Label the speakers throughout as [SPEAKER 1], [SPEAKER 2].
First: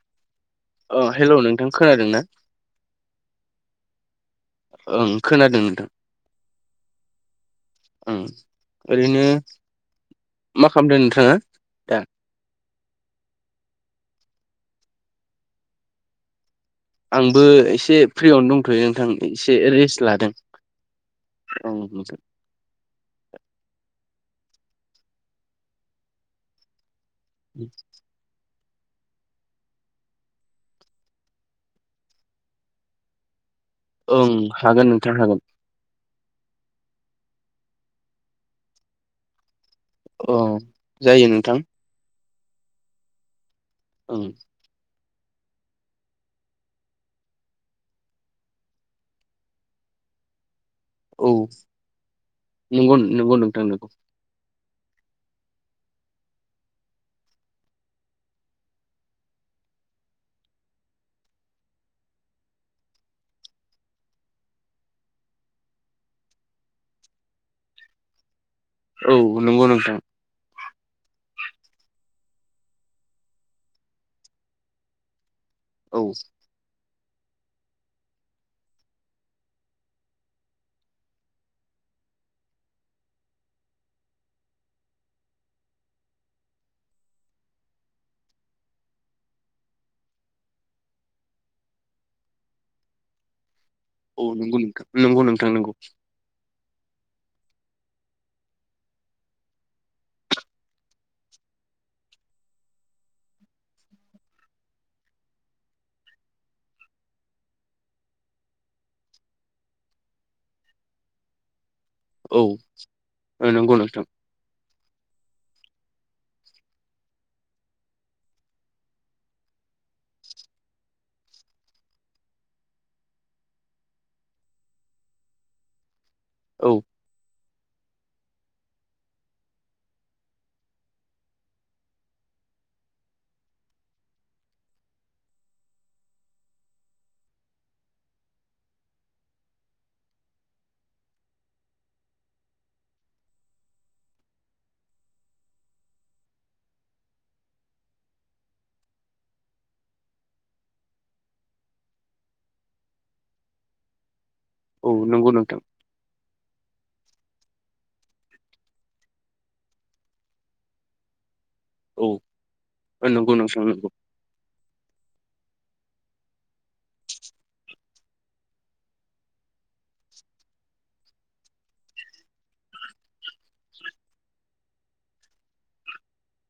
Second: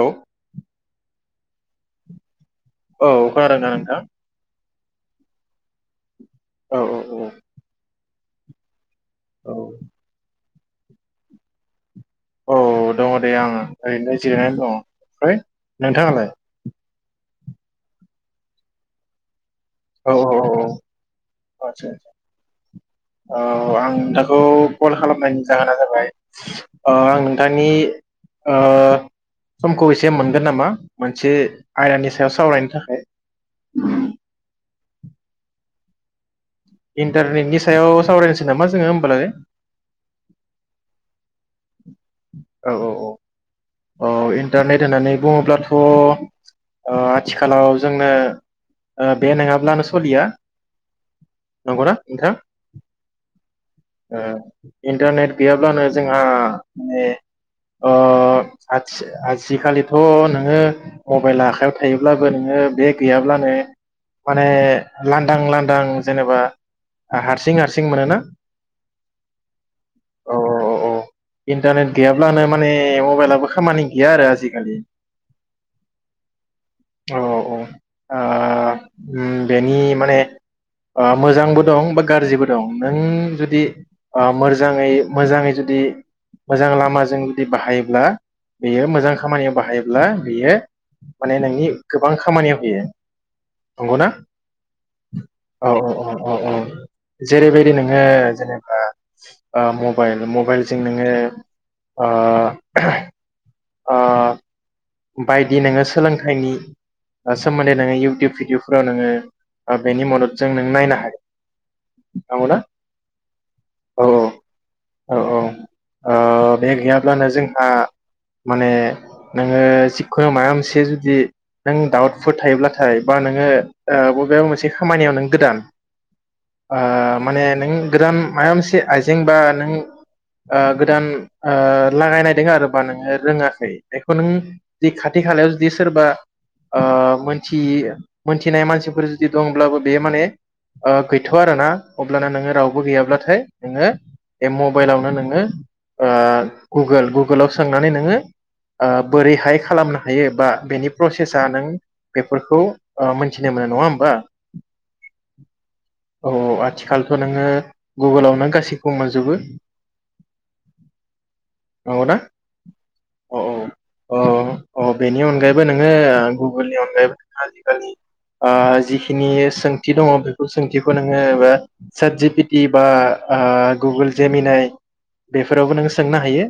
[SPEAKER 1] औ।
[SPEAKER 2] ओ हेल' नोंथां खोनादों ना।
[SPEAKER 1] औ खोनादोंना नोंथां।
[SPEAKER 2] ओं खोनादों नोंथां।
[SPEAKER 1] औ औ औ।
[SPEAKER 2] ओं। ओरैनो। मा खालामदों नोंथाङा दा।
[SPEAKER 1] औ दङ दे आङो ओरैनो जिरायनानै दङ ओमफ्राय नोंथाङालाय।
[SPEAKER 2] आंबो एसे फ्रियावनो दंथयो नोंथां‌। एसे रेस्ट लादों। ओं नोंथां
[SPEAKER 1] आतसा ओ आं। खौ कल खालामनायनि जाहोना जाबाय‌। आं नोंथांनि। ओ समखौ एसे मोनगोन नामा मोनसे आयदानि सायाव सावरायनो थाखाय।
[SPEAKER 2] ओं हागोन नोंथां हागोन।
[SPEAKER 1] इन्टारनेटनि सायाव सावरायनोसै नामा जोङो होमबालाय।
[SPEAKER 2] अ जायो नोंथां।
[SPEAKER 1] औ औ औ। अ
[SPEAKER 2] ओं
[SPEAKER 1] इन्टारनेट होननानै बुङोब्लाथ' ओ आथिखालाव जोंनो बे नङाब्लानो सोलिया
[SPEAKER 2] औ नंगौ-नंगौ नोंथां नंगौ।
[SPEAKER 1] ओ, इन्टारनेट गैयाब्लानो जोंहा माने ओ आजिखालिथ' नोङो मबाइल आखायाव थायोब्लाबो नोङो बे गैयाब्लानो माने लांदां लांदां जेनेबा हारसिं हारसिं मोनोना
[SPEAKER 2] औ नंगौ नोंथां।
[SPEAKER 1] अ इन्टारनेट गैयाब्लानो माने मबाइलाबो खामानि गैया आरो आजिखालि
[SPEAKER 2] औ।
[SPEAKER 1] औ औ ओ बेनि माने मोजांबो दं बा गाज्रिबो दं नों जुदि मोजाङै मोजाङै जुदि मोजां लामाजों जुदि बाहायोब्ला बेयो मोजां खामानियाव बाहायोब्ला बेयो माने नोंनि गोबां खामानियाव होयो। नंगौना
[SPEAKER 2] औ नंगौ नोंथां नंगौ नोंथां नंगौ
[SPEAKER 1] औ-औ-औ। जेरैबायदि नोङो जेनेबा मबाइल मबाइलजों नोङो ओ अह बायदि नोङो सोलोंथाइनि सोमोन्दै नोङो इउटुब भिडिअफोराव नोङो बेनि मददजों नों नायनो हायो।
[SPEAKER 2] औ नंगौ नोंथां।
[SPEAKER 1] औ-औ ओ बे गैयाब्लानो जोंहा माने ओ जिखुनु माबा मोनसे जुदि नों डाउटफोर थायोब्लाथाय बा नोङो बबेबा मोनसे खामानियाव नों गोदान
[SPEAKER 2] औ
[SPEAKER 1] आ माने नों गोदान माबा मोनसे आइजें बा नों ओ गोदान ओ लागायनायदों आरो बा नोङो रोङाखै बे-बे खौ नों जि खाथि खालायाव जुदि सोरबा ओ मोनथि मोनथिनाय मानसिफोर जुदि दंब्लाबो बे माने ओ गैथआ आरो ना अब्लाना नोङो रावबो गैयाब्लाथाय नोङो बे मबाइलावनो नोङो गुगोल गुगोलावनो सोंनानै नोङो ओ बोरैहाय खालामनो हायो बा बेनि प्रसेसा नों बेफोरखौ ओ मिथिनो मोनो नङा होमबा?
[SPEAKER 2] औ नंगौ नोंथां।
[SPEAKER 1] थ नोङो गुगोलावनो गासैखौ मोनजोबो।
[SPEAKER 2] औ
[SPEAKER 1] नंगौना
[SPEAKER 2] नंगौ।
[SPEAKER 1] औ
[SPEAKER 2] [unintelligible]
[SPEAKER 1] औ अ अ बेनि अनगायैबो नोङो गुगोलनि अनगायैबो आजिखालि ओ जिखिनि सोंथि दङ बेफोर सोंथिखौ नोङो सोटजि पिटि बा गुगोल जेमिनाय बेफोरावबो नोङो सोंनो हायो।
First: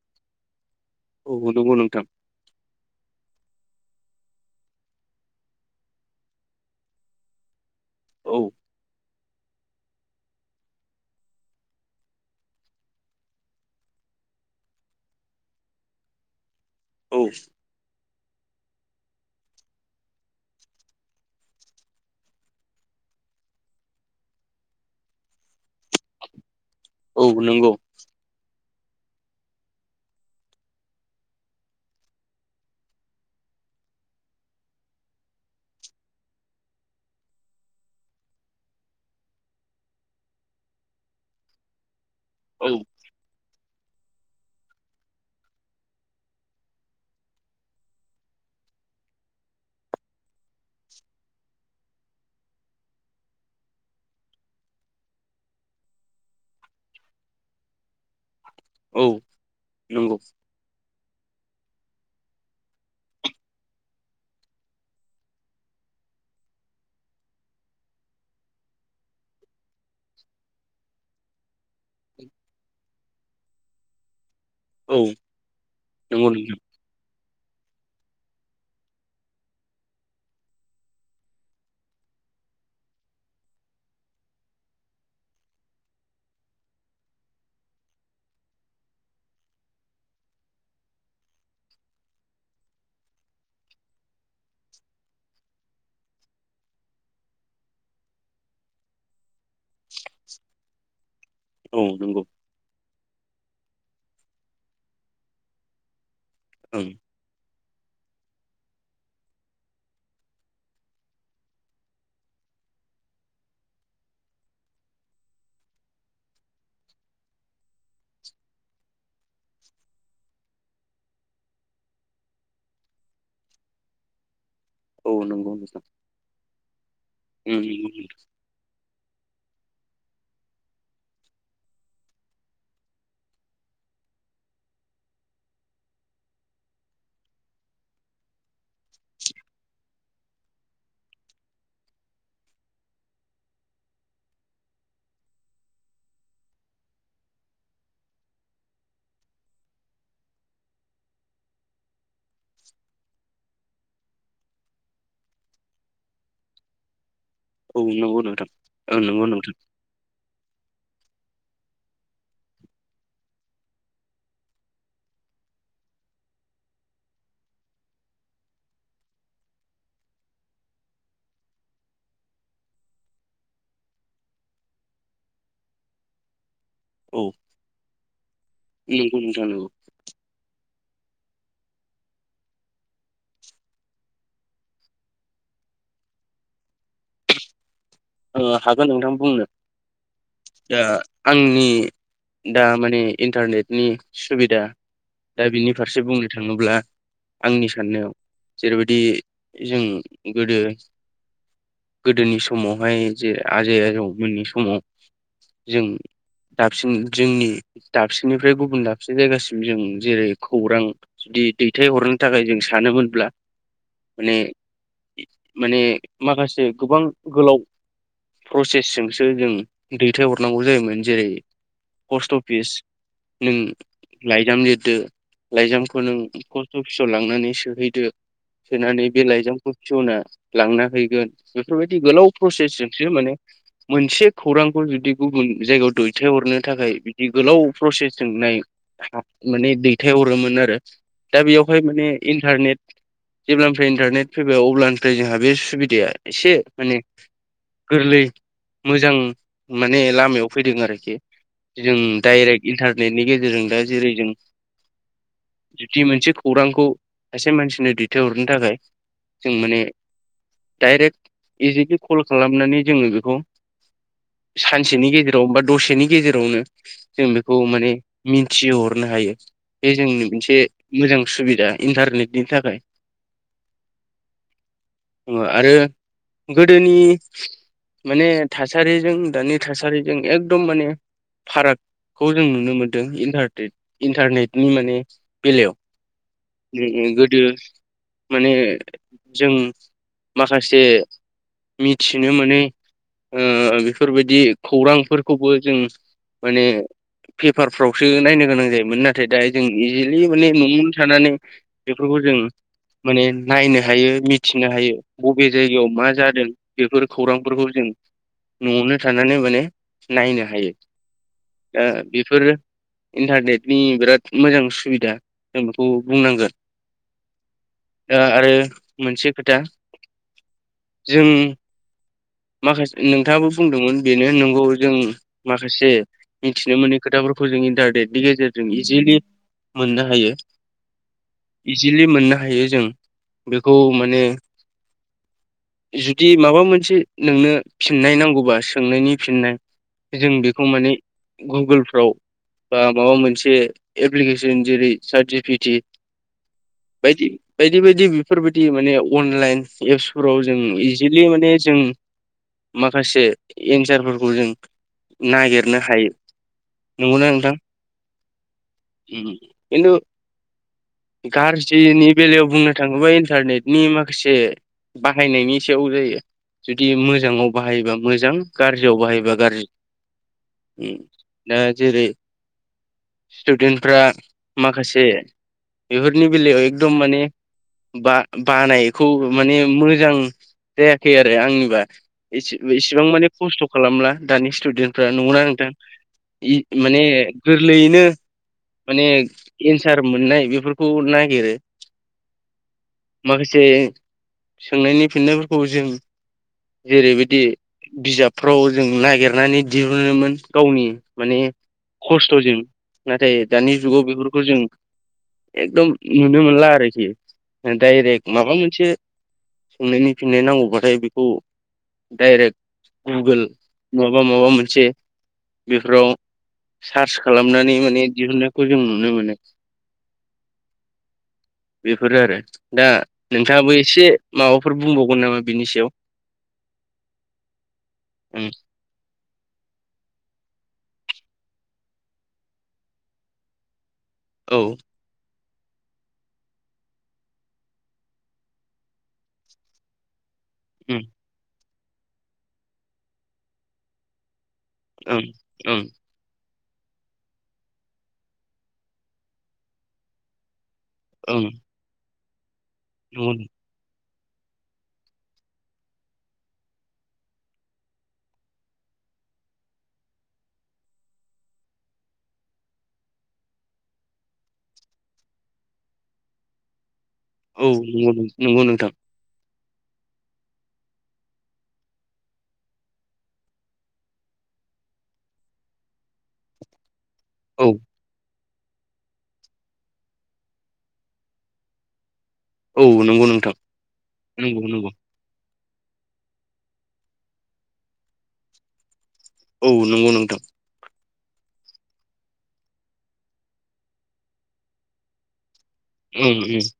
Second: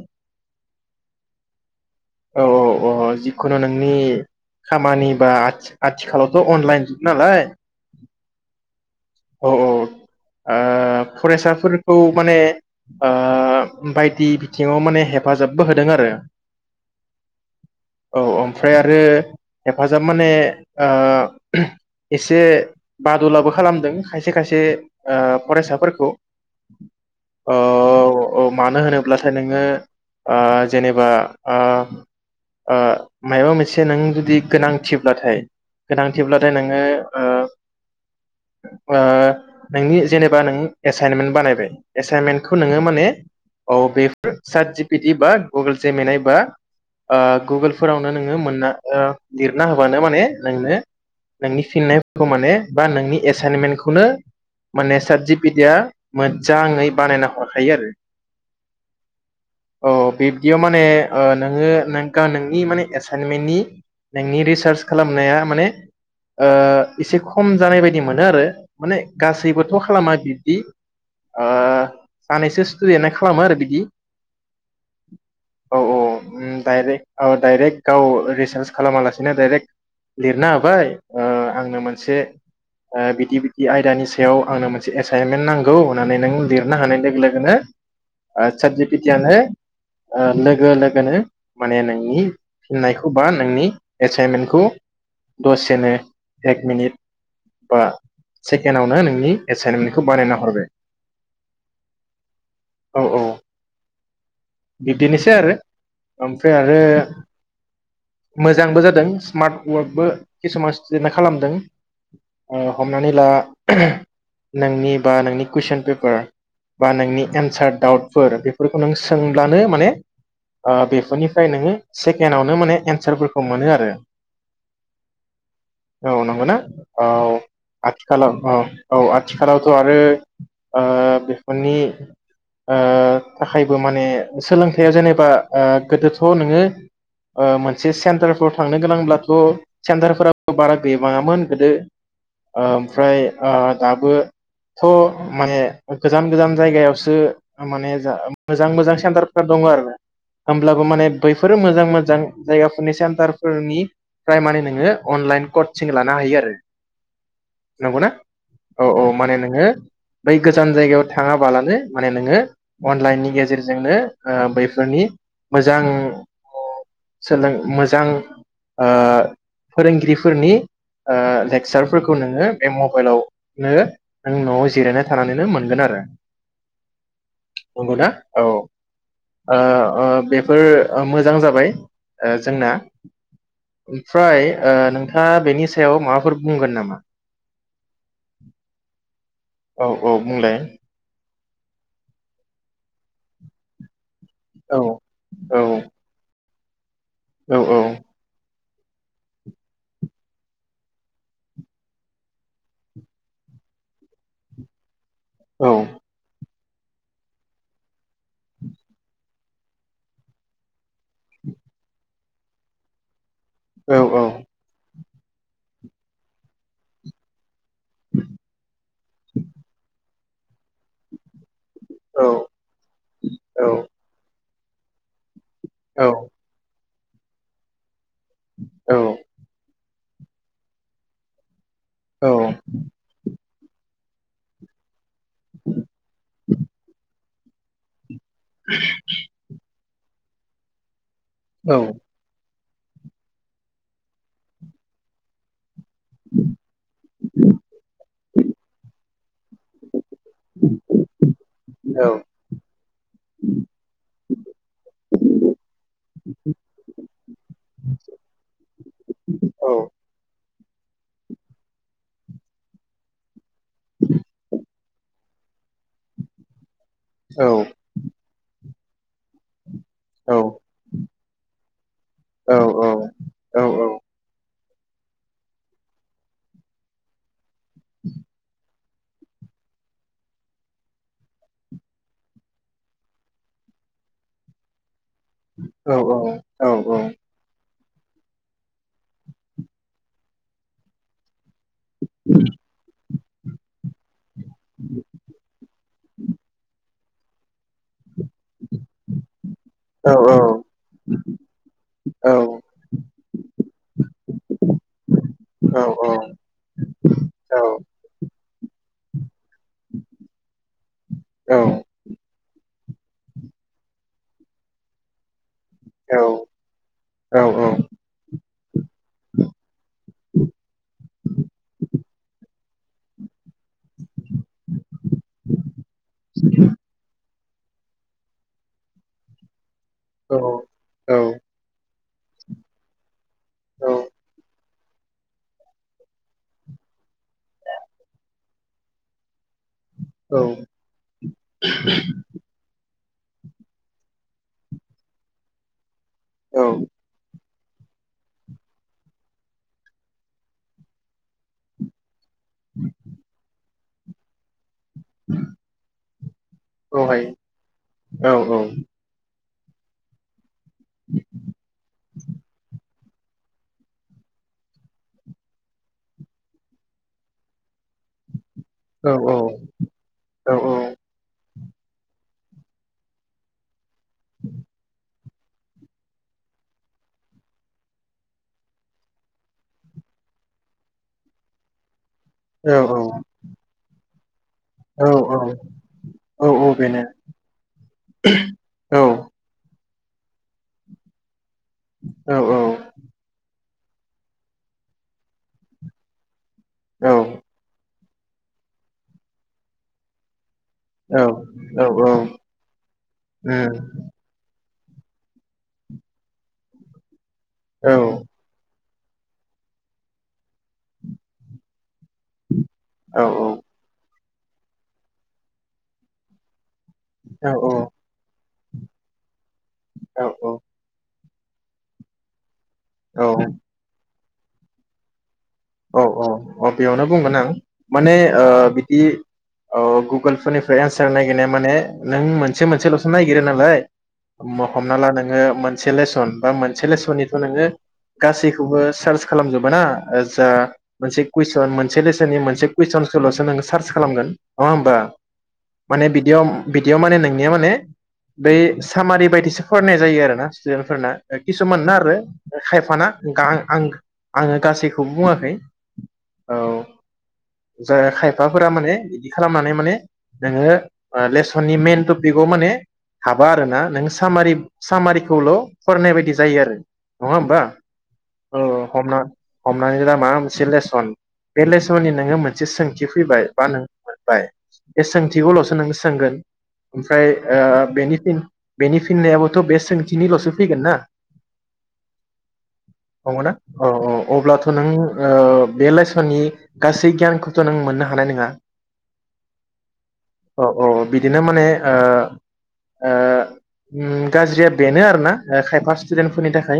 [SPEAKER 2] औ नंगौ नोंथां
[SPEAKER 1] औ औ औ जि खुनु नोंनि खामानि बा आथि आथिखालावथ अनलाइन जुग नालाय
[SPEAKER 2] औ
[SPEAKER 1] औ औ ओ फरायसाफोरखौ माने ओ बायदि बिथिङाव माने हेफाजाबबो होदों आरो
[SPEAKER 2] औ।
[SPEAKER 1] औ ओमफ्राय आरो हेफाजाब माने ओ एसे बादलाबो खालामदों खायसे खायसे फरायसाफोरखौ
[SPEAKER 2] औ नंगौ।
[SPEAKER 1] औ मानो होनोब्लाथाय नोङो ओ जेनेबा आ आ मायबा मोनसे नों जुदि गोनांथिब्लाथाय गोनांथिब्लाथाय नोङो ओ ओ नोंनि जेनेबा नों एसाइनमेन्ट बानायबाय। एसाइनमेन्टखौ
[SPEAKER 2] औ
[SPEAKER 1] नोङो माने औ। बेफोर सात जि पि टि बा गुगोल जेमेनाय आ गुगोलफोरावनो नोङो मोनना लिरना होबानो माने नोंनो नोंनि फिननायफोरखौ माने बा नोंनि एसाइनमेन्टखौनो माने सात जि पि टि या मोजाङै बानायना हरखायो आरो
[SPEAKER 2] औ
[SPEAKER 1] अ
[SPEAKER 2] नंगौ
[SPEAKER 1] बिब्दियाव माने नोङो नोंनि माने एसाइनमेन्टनि नोंनि रिसार्च खालामनाया माने आ एसे खम जानाय बायदि मोनो आरो माने गासैबोथ खालामा बिब्दि आ सानैसो स्टुदेन्टआ खालामो आरो बिदि
[SPEAKER 2] औ
[SPEAKER 1] औ
[SPEAKER 2] नंगौ नोंथां
[SPEAKER 1] उम डाइरेक्ट औ डायरेक्ट गाव रिसार्च खालामा लासेनो दडायरेक लिरनो होबाय आंनो मोनसे बिदि बिदि आयदानि सायाव आंनो मोनसे एसाइनमेन्ट नांगौ होननानै नों लिरनो हानाय लोगो लोगोनो सात जि पि टि यानो लोगो लोगोनो माने नोंनि फिननायखौ बा नोंनि एसाइनमेन्टखौ दसेनो एक मिनिट बा सेकेडावनो नोंनि एसाइनमेन्टखौ बानायना हरबाय
[SPEAKER 2] औ नंगौ
[SPEAKER 1] औ औऔ बिदिनोसै आरो ओमफ्राय आरो
[SPEAKER 2] ओं
[SPEAKER 1] मोजांबो जादों स्मार्ट वार्कबो किसुमान स्टुडेन्देन्टा खालामदों ओ हमनानैला ओनोंनि बा नोंनि कुवइसन पेपार बा नोंनि एन्सार दाउटफोर बेफोरखौ नों सो सोंब्लानो माने ओ बेफोरनिफ्राय नोङो सेकेणडआवनो माने एन्सारफोरखौ मोनो आरो
[SPEAKER 2] औ नंगौ नोंथां
[SPEAKER 1] औ नंगौ ना औ आथिखालाव औ औ आथिखालावथ आरो ओ बेफोरनि ओथाखाय माने सोलोंथाया जेनेबा आ गोदोथ नोंङो ओ मोनसे सेन्टारफोराव थांनो गोनांब्लाथ सेन्टारफोराबो बारा गैबांआमोन गोदो ओ ओमफ्राय ओ दाबो थ' माने गोजान गोजान जायगायावसो माने जा मोजां मोजां सेन्टारफोर दङ आरो होमब्लाबो माने बैफोरो मोजां मोजां जायगाफोरनि सेन्टारफोरनिफ्राय माने नोङो अनलाइन कचिं लानो हायो आरो
[SPEAKER 2] उम
[SPEAKER 1] नंगौना
[SPEAKER 2] नंगौ नोंथां।
[SPEAKER 1] औ औ
[SPEAKER 2] नंगौ
[SPEAKER 1] माने
[SPEAKER 2] नोंथां
[SPEAKER 1] नोङो बै गोजान जायगायाव थाङाबालानो माने नोङो अनलाइननि गेजेरजोंनो ओ बैफोरनि मोजां सोलों मोजां ओ फोरोंगिरिफोरनि ओ लेक्सारफोरखौ नोङो बे मबाइलावनो नों नआव जिरायना थानानैनो मोनगोन आरो
[SPEAKER 2] औ
[SPEAKER 1] गदा औ ओ
[SPEAKER 2] नंगौ नोंथां नंगौ
[SPEAKER 1] ओ बेफोर ओ मोजां जाबाय ओ जोंना मफ्राय ओ नोंथाङा बेनि सायाव माबाफोर बुंगोन नामा
[SPEAKER 2] ओ हागोन नोंथां बुंनो
[SPEAKER 1] औ औ बुंलाय
[SPEAKER 2] उम आंनि दा माने इन्टारनेटनि सुबिदा
[SPEAKER 1] औ
[SPEAKER 2] दा
[SPEAKER 1] औ
[SPEAKER 2] बिनि फारसे बुंनो थाङ होमब्ला
[SPEAKER 1] औ
[SPEAKER 2] आंनि साननायाव जेरैबायदि जों गोदो गोदोनि समाव ओमाय जे आजै आजौ मोननि समाव जों दाबसेनि जोंनि दाबसेनिफ्राय गुबुन दाबसे जायगासिम जों जेरै खौरां जुदि दैथायहरनो थाखाय जों सानोमोनब्ला
[SPEAKER 1] औ औ
[SPEAKER 2] माने माने माखासे गोबां गोलाव प्रसेसजोंसो जों दै थाय हरनांगौ जायोमोन जेरै
[SPEAKER 1] औ
[SPEAKER 2] पस्ट अफिस नों लाइजाम लिर दो। लाइजामखौ
[SPEAKER 1] औ
[SPEAKER 2] नों फस्त अफिसाव लांनानै सोहैदो।
[SPEAKER 1] औ
[SPEAKER 2] सोनानै बे लायजाम पियना लांना हैगोन बेफोरबायदि गो प्रसेसजोंसो माने मोनसे खौरांखौ जुदि गुबुन जायगायाव दैथायहरनो थाखाय बि गोलाव प्रसेस जोंनाय माने दैथाय दैथायहरोमोन आरो। दा बेयावहाय माने इन्टारनेट जेब्लानिफ्राय इन्टारनेट फैबाय अब्लानिफ्राय जोंहा बे सुबिद दाया एसे माने गोरलै मोजां माने लामायाव फैदों आरोखि। जों
[SPEAKER 1] औ
[SPEAKER 2] डाइरेक्ट इन्टारनेटनि गेजेरजों दा जेरै जों जुदि मोनसे खौरांखौ सासे मानसिनो दैथायहरनो थाखाय जों माने डाइरेक्ट इजि कल खालामनानै जोङो बेखौ सानसेनि गेजेराव बा दसेनि गेजेरावनो जों बेखौ माने मिन्थिहर नो हायो। बे जोंनि मोनसे मोजां सुबिदा इन्टारनेटनि थाखाय आरो गोदोनि माने थासारिजों दानि थासारिजों एकदम माने फारागखौ जों नुनो मोनदों इन्टारनेट इन्टारनेटनि माने बेलायाव
[SPEAKER 1] औ
[SPEAKER 2] गोदो माने जों माखासे मिथिनो मोनो ओ बेफोरबायदि खौरांफोरखौबो जों माने फिप पेपारफ्रावसो नायनो गोनां जायोमोन नाथाय दा जों इजिलि
[SPEAKER 1] औ औ
[SPEAKER 2] माने नआवनो थानानै बेफोरखौ जों माने नायनो हायो मिथिनो हायो बबे जायगायाव मा जादों। बेफोर खौरांफोरखौ जों नआवनो थानानै माने नायनो हायो ओ बेफोरो इन्टारनेटनि बिराद मोजां सुबिदा। जों बेखौ बुंनांगोन दा आरो मोनसे खोथा जों माखासे नोंथाङाबो बुंदोंमोन बेनो नंगौ जों माखासे मिथिनो मोनै खोथाफोर फोर जों इन्टारनेटनि गेजेरजों इजिलि। मोननो हायो इस जिलि मोननो हायो जों। बेखौ माने इजि बिदि माबा मोनसे नोंनो फिननाय नांगौबा सोंनायनि फिननाय जों बेखौ माने गुगोलफ्राव बा माबा मोनसे एप्लिकेसन जेरै सार्ट जि-फि-टि। बायदि। बायदि बायदि बेफोरबायदि माने अनलाइन एप्सफोराव जों इस जिलि माने जों माखासे। एनसारफोरखौ जों नागिरनो हायो नंगौना नोंथां उम। खिन्थु गारज्रिनि बेलायाव बुंनो थाङोबा इन्टारनेटनि माखासे बाहायनायनि [unintelligible] जुदि मोजाङाव बाहायोबा मोजां। गाज्रियाव बाहायबा गाज्रि दा जेरै स्टुदेन्टफ्रा माखासे बेफोरनि बेलायाव एकदम माने बा-बानायखौ माने मोजां जायाखै आरो आंनिबा। इसि-इसिबां माने खस्थ खालामला। दानि [unintelligible] स्टुेदेनफ्रा नंगौना नोंथां इ माने गोरलैयैनो माने सार मोननाय बेफोरखौ नागिरो। माखासे। सोंनायनि फिननाय खौ जों जेरैबायदि बिजाबफ्राव जों नागिरनानै दिहुनोमोन। गावनि माने खस्थजों नाथाय दानि जुगाव बेफोरखौ जों एकदम नुनो मोनला आरोखि। डाइरेक्ट माबा मोनसे [unintelligible] फिननाय नांगौबाथाय बेखौ डायरेक्ट गुगोल बा बा माबा मोनसे बेफोराव सार्च खालामनानै माने दिहुननायखौ जों नुनो मोनो। बेफोर आरो। दा नोंथाङाबो एसे माबाफोर बुंबाव गोन नामा
[SPEAKER 1] औ औ अ बेयावनो बुंगोन आं माने ओ
[SPEAKER 2] ओं
[SPEAKER 1] बिदि औ गुगोलफोरनिफ्राय एन्सार नायगिरनाया माने नों मोनसे मोनसेलसो नायगिरो नालाय
[SPEAKER 2] औ
[SPEAKER 1] हम-हमना ला नोङो मोनसे लेसन बा मोनसे लेसननिथ नोङो गासैखौबो चार्च खालामजोबा ना ओ जा मोनसे कुइसन मोन मोनसे लेसननि मोनसे कुइसनसोल नों सार्च खालामगोन। नङा होमबा
[SPEAKER 2] ओम ओं
[SPEAKER 1] माने बिदियाव बिदियाव माने नोंनिया माने बै सामारि बायदिसो फरायनाय जायो आरो ना। [unintelligible]
[SPEAKER 2] ओं
[SPEAKER 1] किसुमानना आरो खायफाना
[SPEAKER 2] ओं नंगौ
[SPEAKER 1] गां आं आङो गासैखौ बो बुङाखै औ जा खायफाफोरा माने बिदि खालामनानै माने नोङो लेसननि मेइन टपिकआव माने हाबा आरोना नों सामारि सामारिखौल फरायनाय बायदि जायो आरो। नङा होमबा
[SPEAKER 2] औ नंगौ
[SPEAKER 1] औ
[SPEAKER 2] नंगौ नोंथां।
[SPEAKER 1] हमना हमनानै ला माबा मोनसे लेसन बे लेसननि नोङो मोनसे सोंथि फैबाय बा नों मोनबाय बे सोंथिखौलसो नों सोंगोन ओमफ्राय ओ
[SPEAKER 2] औ
[SPEAKER 1] बेनि फिन बेनि फिननायाबोथ बे सोंथिनिलसो फैगोन ना
[SPEAKER 2] औ नंगौ
[SPEAKER 1] नंगोना
[SPEAKER 2] नोंथां
[SPEAKER 1] अ औ
[SPEAKER 2] नंगौ
[SPEAKER 1] अब्लाथ नों
[SPEAKER 2] नंगौ
[SPEAKER 1] ओ ओ बे लेसननि गासै गियानखौथ नों मोननो हानाय नङा
[SPEAKER 2] औ नंगौ नोंथां।
[SPEAKER 1] औ औ बिदिनो माने ओ ओ उम गाज्रिया बेनो आरो ना ओ खायफा
[SPEAKER 2] ओं
[SPEAKER 1] स्टुदेन्टफोरनि
[SPEAKER 2] ओं
[SPEAKER 1] थाखाय।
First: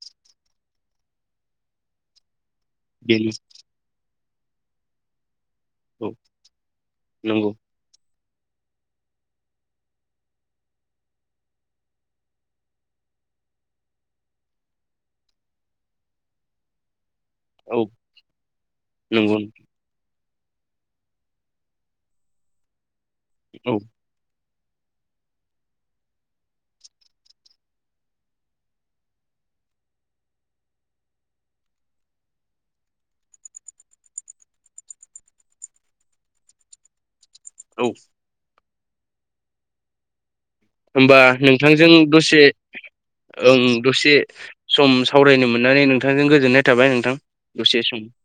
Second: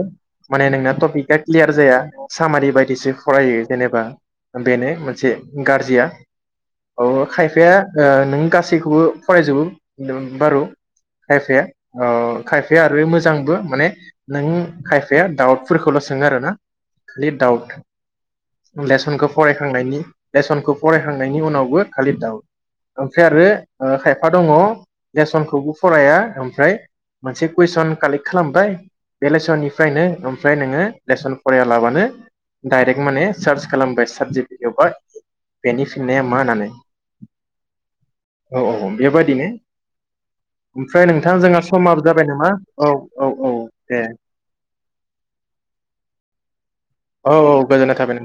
[SPEAKER 1] माने नोंना टपिकआ क्लियार जाया सामारि बायदिसो
[SPEAKER 2] बेनो
[SPEAKER 1] फरायो जेनेबा बेनो मोनसे गारजिया
[SPEAKER 2] औ
[SPEAKER 1] औ
[SPEAKER 2] नंगौ
[SPEAKER 1] खायफाया ओ नों गासैखौबो फरायजोबो बारु खायफाया अ खायफाया आरो मोजांबो माने नों खायफाया दाउटफोरखौल सोङो आरो ना खालि डाउट
[SPEAKER 2] औ
[SPEAKER 1] लेसनखौ
[SPEAKER 2] नंगौ
[SPEAKER 1] फरायखांनायनि लेसनखौ फरायहांनायनि उनावबो खालि डावट ओमफ्राय आरो
[SPEAKER 2] औ
[SPEAKER 1] ओ खायफा दङ लेसनखौबो फराया ओमफ्राय मोनसे कुइसन कालेक्ट खालामबाय बे लेसननिफ्रायनो ओमफ्राय नोङो लेसन फरायालाबानो डाइरेक्ट माने सार्च खालामबाय साबजेक एबा बेनि फिननाया मा होननानै
[SPEAKER 2] औ
[SPEAKER 1] औ औ औ बेबादिनो
[SPEAKER 2] होमबा नोंथांजों दसे
[SPEAKER 1] औ औ औ
[SPEAKER 2] ओं
[SPEAKER 1] दे
[SPEAKER 2] दसे सम सावरायनो मोननानै नों थांजों गोजोननाय थाबाय नोंथां
[SPEAKER 1] औ औ
[SPEAKER 2] दसे
[SPEAKER 1] गोजोननाय
[SPEAKER 2] सम
[SPEAKER 1] थाबाय नोंथां